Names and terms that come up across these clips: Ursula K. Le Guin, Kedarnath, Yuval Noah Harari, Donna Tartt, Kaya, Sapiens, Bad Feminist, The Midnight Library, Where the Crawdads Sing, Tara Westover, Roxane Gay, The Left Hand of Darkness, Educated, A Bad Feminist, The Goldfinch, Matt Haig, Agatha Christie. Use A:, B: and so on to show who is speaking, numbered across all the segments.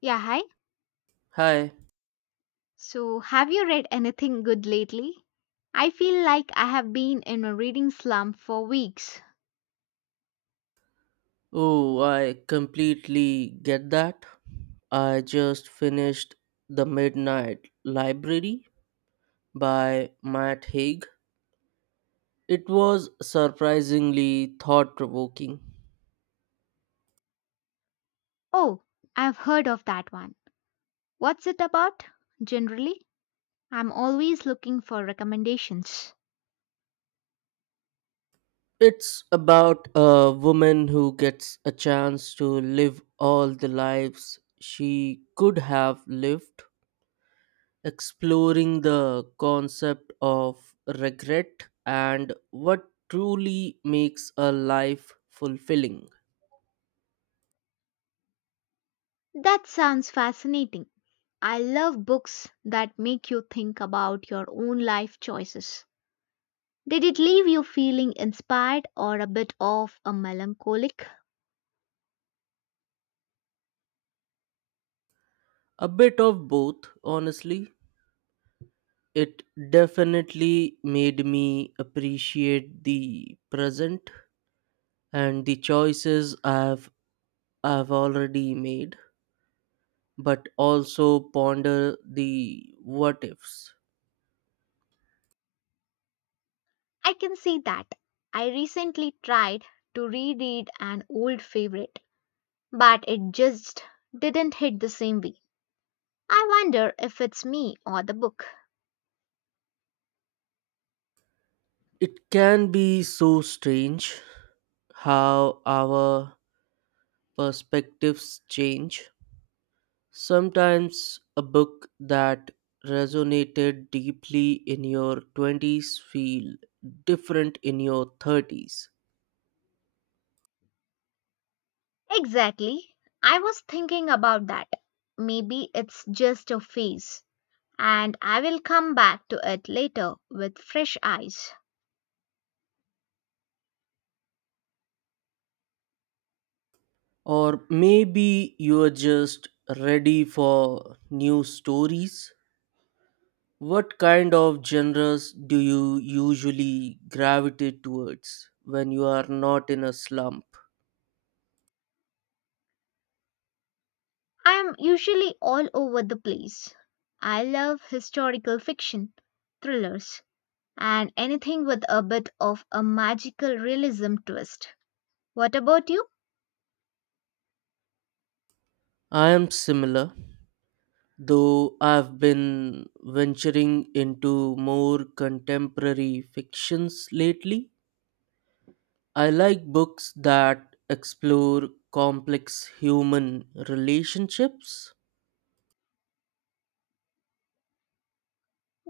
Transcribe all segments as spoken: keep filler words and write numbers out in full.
A: Yeah, hi.
B: Hi.
A: So, have you read anything good lately? I feel like I have been in a reading slump for weeks.
B: Oh, I completely get that. I just finished The Midnight Library by Matt Haig. It was surprisingly thought provoking.
A: Oh, I've heard of that one. What's it about? Generally, I'm always looking for recommendations.
B: It's about a woman who gets a chance to live all the lives she could have lived, exploring the concept of regret and what truly makes a life fulfilling.
A: That sounds fascinating. I love books that make you think about your own life choices. Did it leave you feeling inspired or a bit of a melancholic?
B: A bit of both, honestly. It definitely made me appreciate the present and the choices I've I've already made, but also ponder the what ifs.
A: I can see that. I recently tried to reread an old favorite, but it just didn't hit the same way. I wonder if it's me or the book.
B: It can be so strange how our perspectives change. Sometimes a book that resonated deeply in your twenties feel different in your thirties.
A: Exactly. I was thinking about that. Maybe it's just a phase, and I will come back to it later with fresh eyes.
B: Or maybe you are just ready for new stories. What kind of genres do you usually gravitate towards when you are not in a slump?
A: I am usually all over the place. I love historical fiction, thrillers, and anything with a bit of a magical realism twist. What about you?
B: I am similar, though I've been venturing into more contemporary fictions lately. I like books that explore complex human relationships.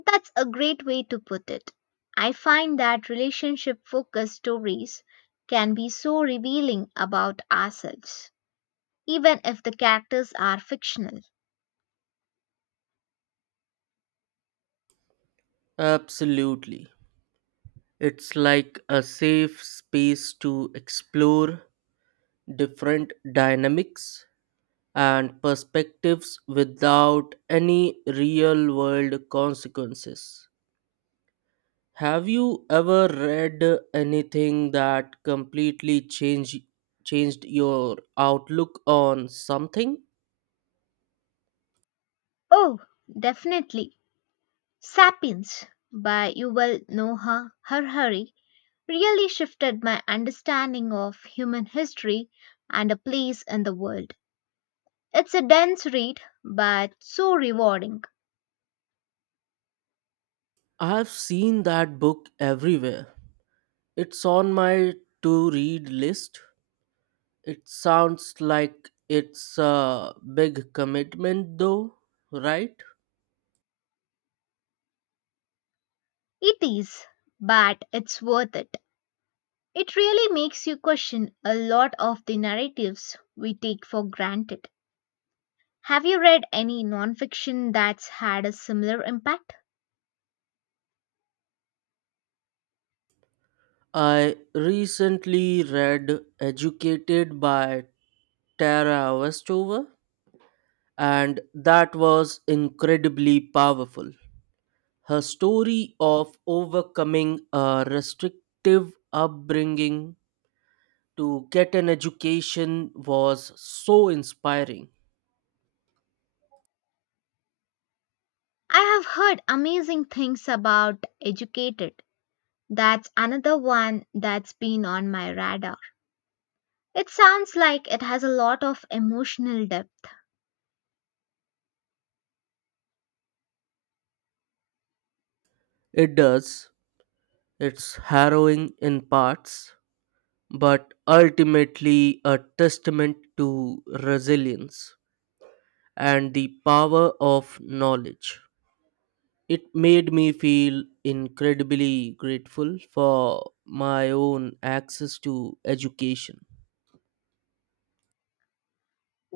A: That's a great way to put it. I find that relationship focused stories can be so revealing about ourselves, even if the characters are fictional.
B: Absolutely. It's like a safe space to explore different dynamics and perspectives without any real world consequences. Have you ever read anything that completely changed changed your outlook on something?
A: Oh, definitely. Sapiens by Yuval Noah Harari really shifted my understanding of human history and a place in the world. It's a dense read, but so rewarding.
B: I've seen that book everywhere. It's on my to read list. It sounds like it's a big commitment, though, right?
A: It is, but it's worth it. It really makes you question a lot of the narratives we take for granted. Have you read any nonfiction that's had a similar impact?
B: I recently read Educated by Tara Westover, and that was incredibly powerful. Her story of overcoming a restrictive upbringing to get an education was so inspiring.
A: I have heard amazing things about Educated. That's another one that's been on my radar. It sounds like it has a lot of emotional depth.
B: It does. It's harrowing in parts, but ultimately a testament to resilience and the power of knowledge. It made me feel incredibly grateful for my own access to education.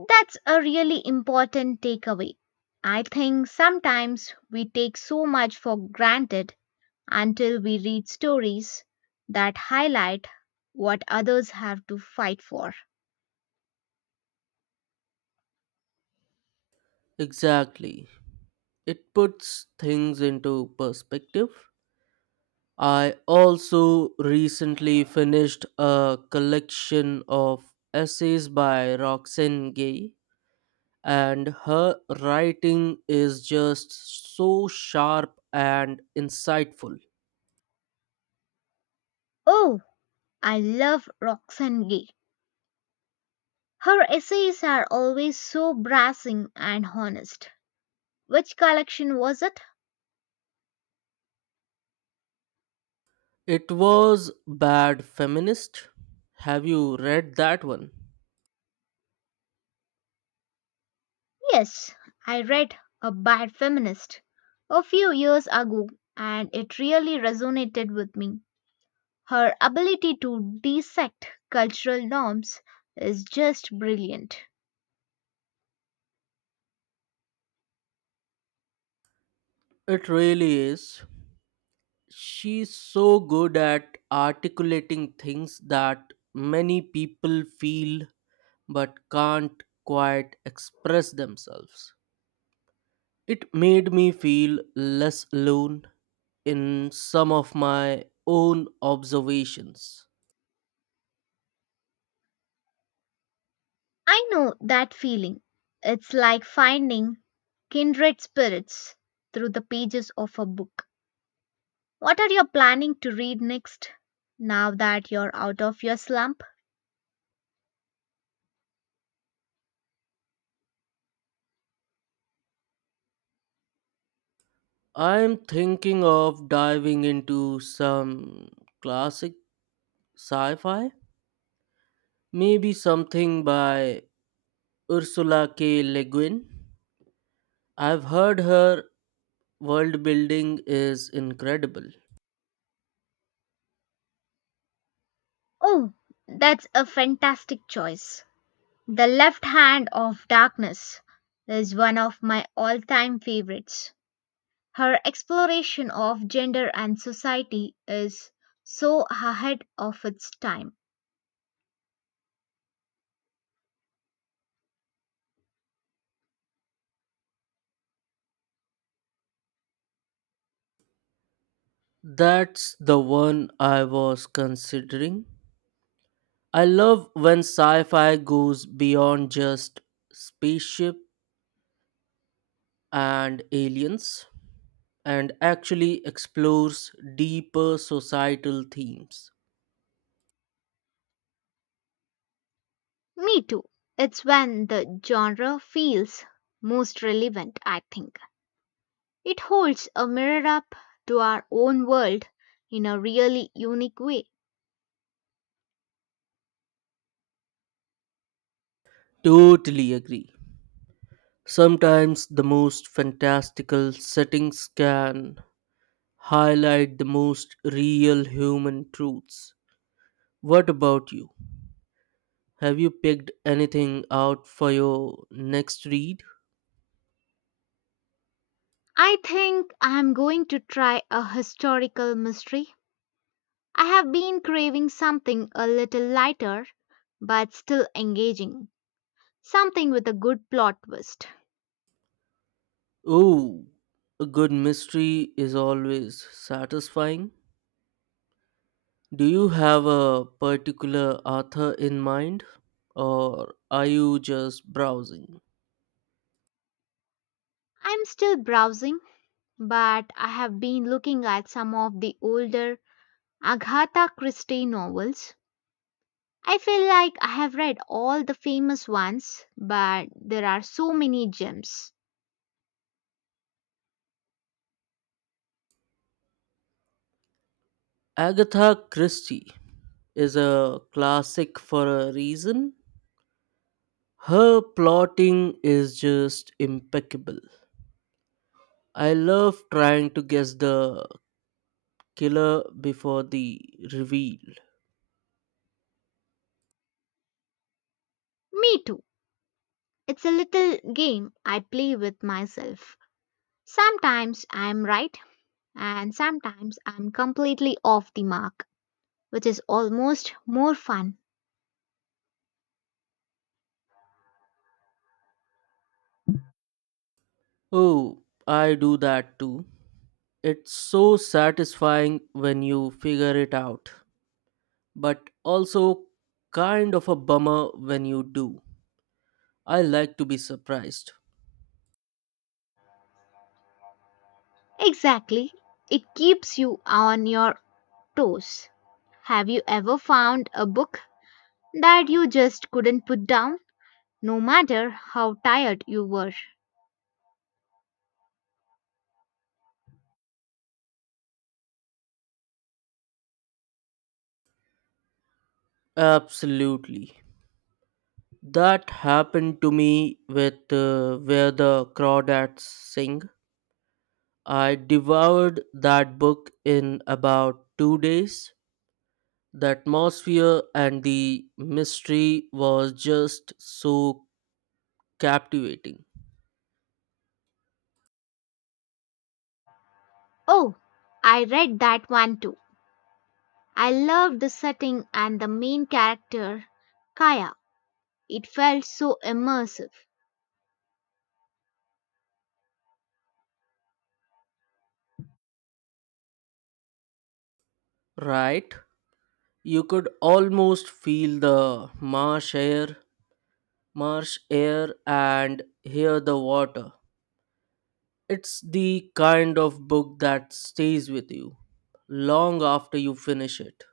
A: That's a really important takeaway. I think sometimes we take so much for granted until we read stories that highlight what others have to fight for.
B: Exactly. It puts things into perspective. I also recently finished a collection of essays by Roxane Gay, and her writing is just so sharp and insightful.
A: Oh, I love Roxane Gay. Her essays are always so brassing and honest. Which collection was it?
B: It was Bad Feminist. Have you read that one?
A: Yes, I read A Bad Feminist a few years ago and it really resonated with me. Her ability to dissect cultural norms is just brilliant.
B: It really is. She's so good at articulating things that many people feel but can't quite express themselves. It made me feel less alone in some of my own observations.
A: I know that feeling. It's like finding kindred spirits through the pages of a book. What are you planning to read next now that you're out of your slump?
B: I'm thinking of diving into some classic sci fi, maybe something by Ursula K. Le Guin. I've heard her world building is incredible.
A: Oh, that's a fantastic choice. The Left Hand of Darkness is one of my all time favorites. Her exploration of gender and society is so ahead of its time.
B: That's the one I was considering. I love when sci fi goes beyond just spaceship and aliens and actually explores deeper societal themes.
A: Me too. It's when the genre feels most relevant, I think. It holds a mirror up to our own world in a really unique way.
B: Totally agree. Sometimes the most fantastical settings can highlight the most real human truths. What about you? Have you picked anything out for your next read?
A: I think I'm going to try a historical mystery. I have been craving something a little lighter but still engaging, something with a good plot twist.
B: Oh, a good mystery is always satisfying. Do you have a particular author in mind, or are you just browsing?
A: I'm still browsing, but I have been looking at some of the older Agatha Christie novels. I feel like I have read all the famous ones, but there are so many gems.
B: Agatha Christie is a classic for a reason. Her plotting is just impeccable. I love trying to guess the killer before the reveal.
A: Me too. It's a little game I play with myself. Sometimes I'm right, and sometimes I'm completely off the mark, which is almost more fun.
B: Oh, I do that too. It's so satisfying when you figure it out, but also kind of a bummer when you do. I like to be surprised.
A: Exactly. It keeps you on your toes. Have you ever found a book that you just couldn't put down, no matter how tired you were?
B: Absolutely. That happened to me with uh, Where the Crawdads Sing. I devoured that book in about two days. The atmosphere and the mystery was just so captivating,
A: Oh, I read that one too. I loved the setting and the main character, Kaya. It felt so immersive.
B: right? You could almost feel the marsh air, marsh air, and hear the water. It's the kind of book that stays with you long after you finish it.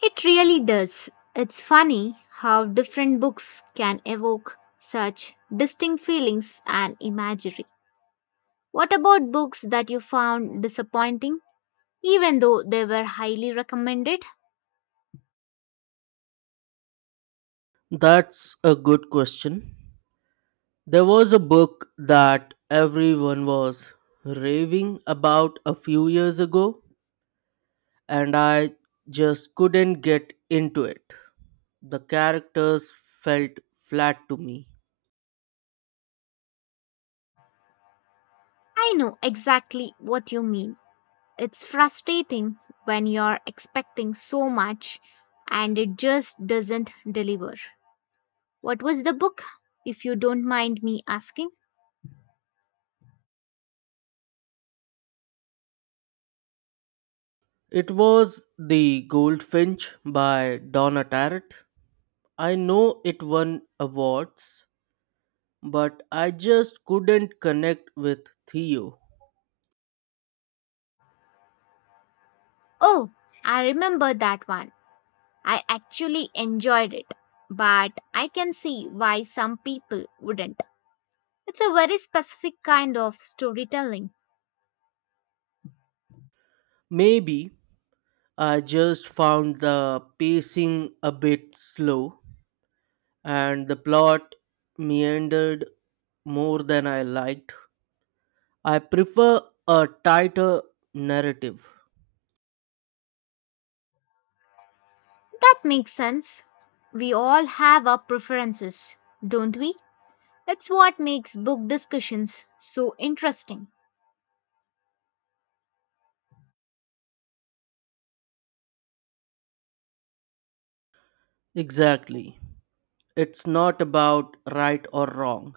A: It really does. It's funny how different books can evoke such distinct feelings and imagery. What about books that you found disappointing, even though they were highly recommended?
B: That's a good question. There was a book that everyone was raving about a few years ago, and I just couldn't get into it. The characters felt flat to me.
A: I know exactly what you mean. It's frustrating when you're expecting so much and it just doesn't deliver. What was the book, if you don't mind me asking?
B: It was The Goldfinch by Donna Tartt. I know it won awards, but I just couldn't connect with Theo.
A: Oh, I remember that one. I actually enjoyed it, but I can see why some people wouldn't. It's a very specific kind of storytelling.
B: Maybe I just found the pacing a bit slow and the plot meandered more than I liked. I prefer a tighter narrative.
A: That makes sense. We all have our preferences, don't we? It's what makes book discussions so interesting.
B: Exactly. It's not about right or wrong.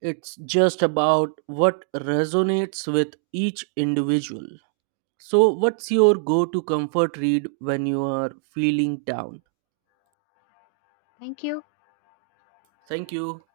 B: It's just about what resonates with each individual. So, what's your go to comfort read when you are feeling down?
A: Thank you.
B: Thank you.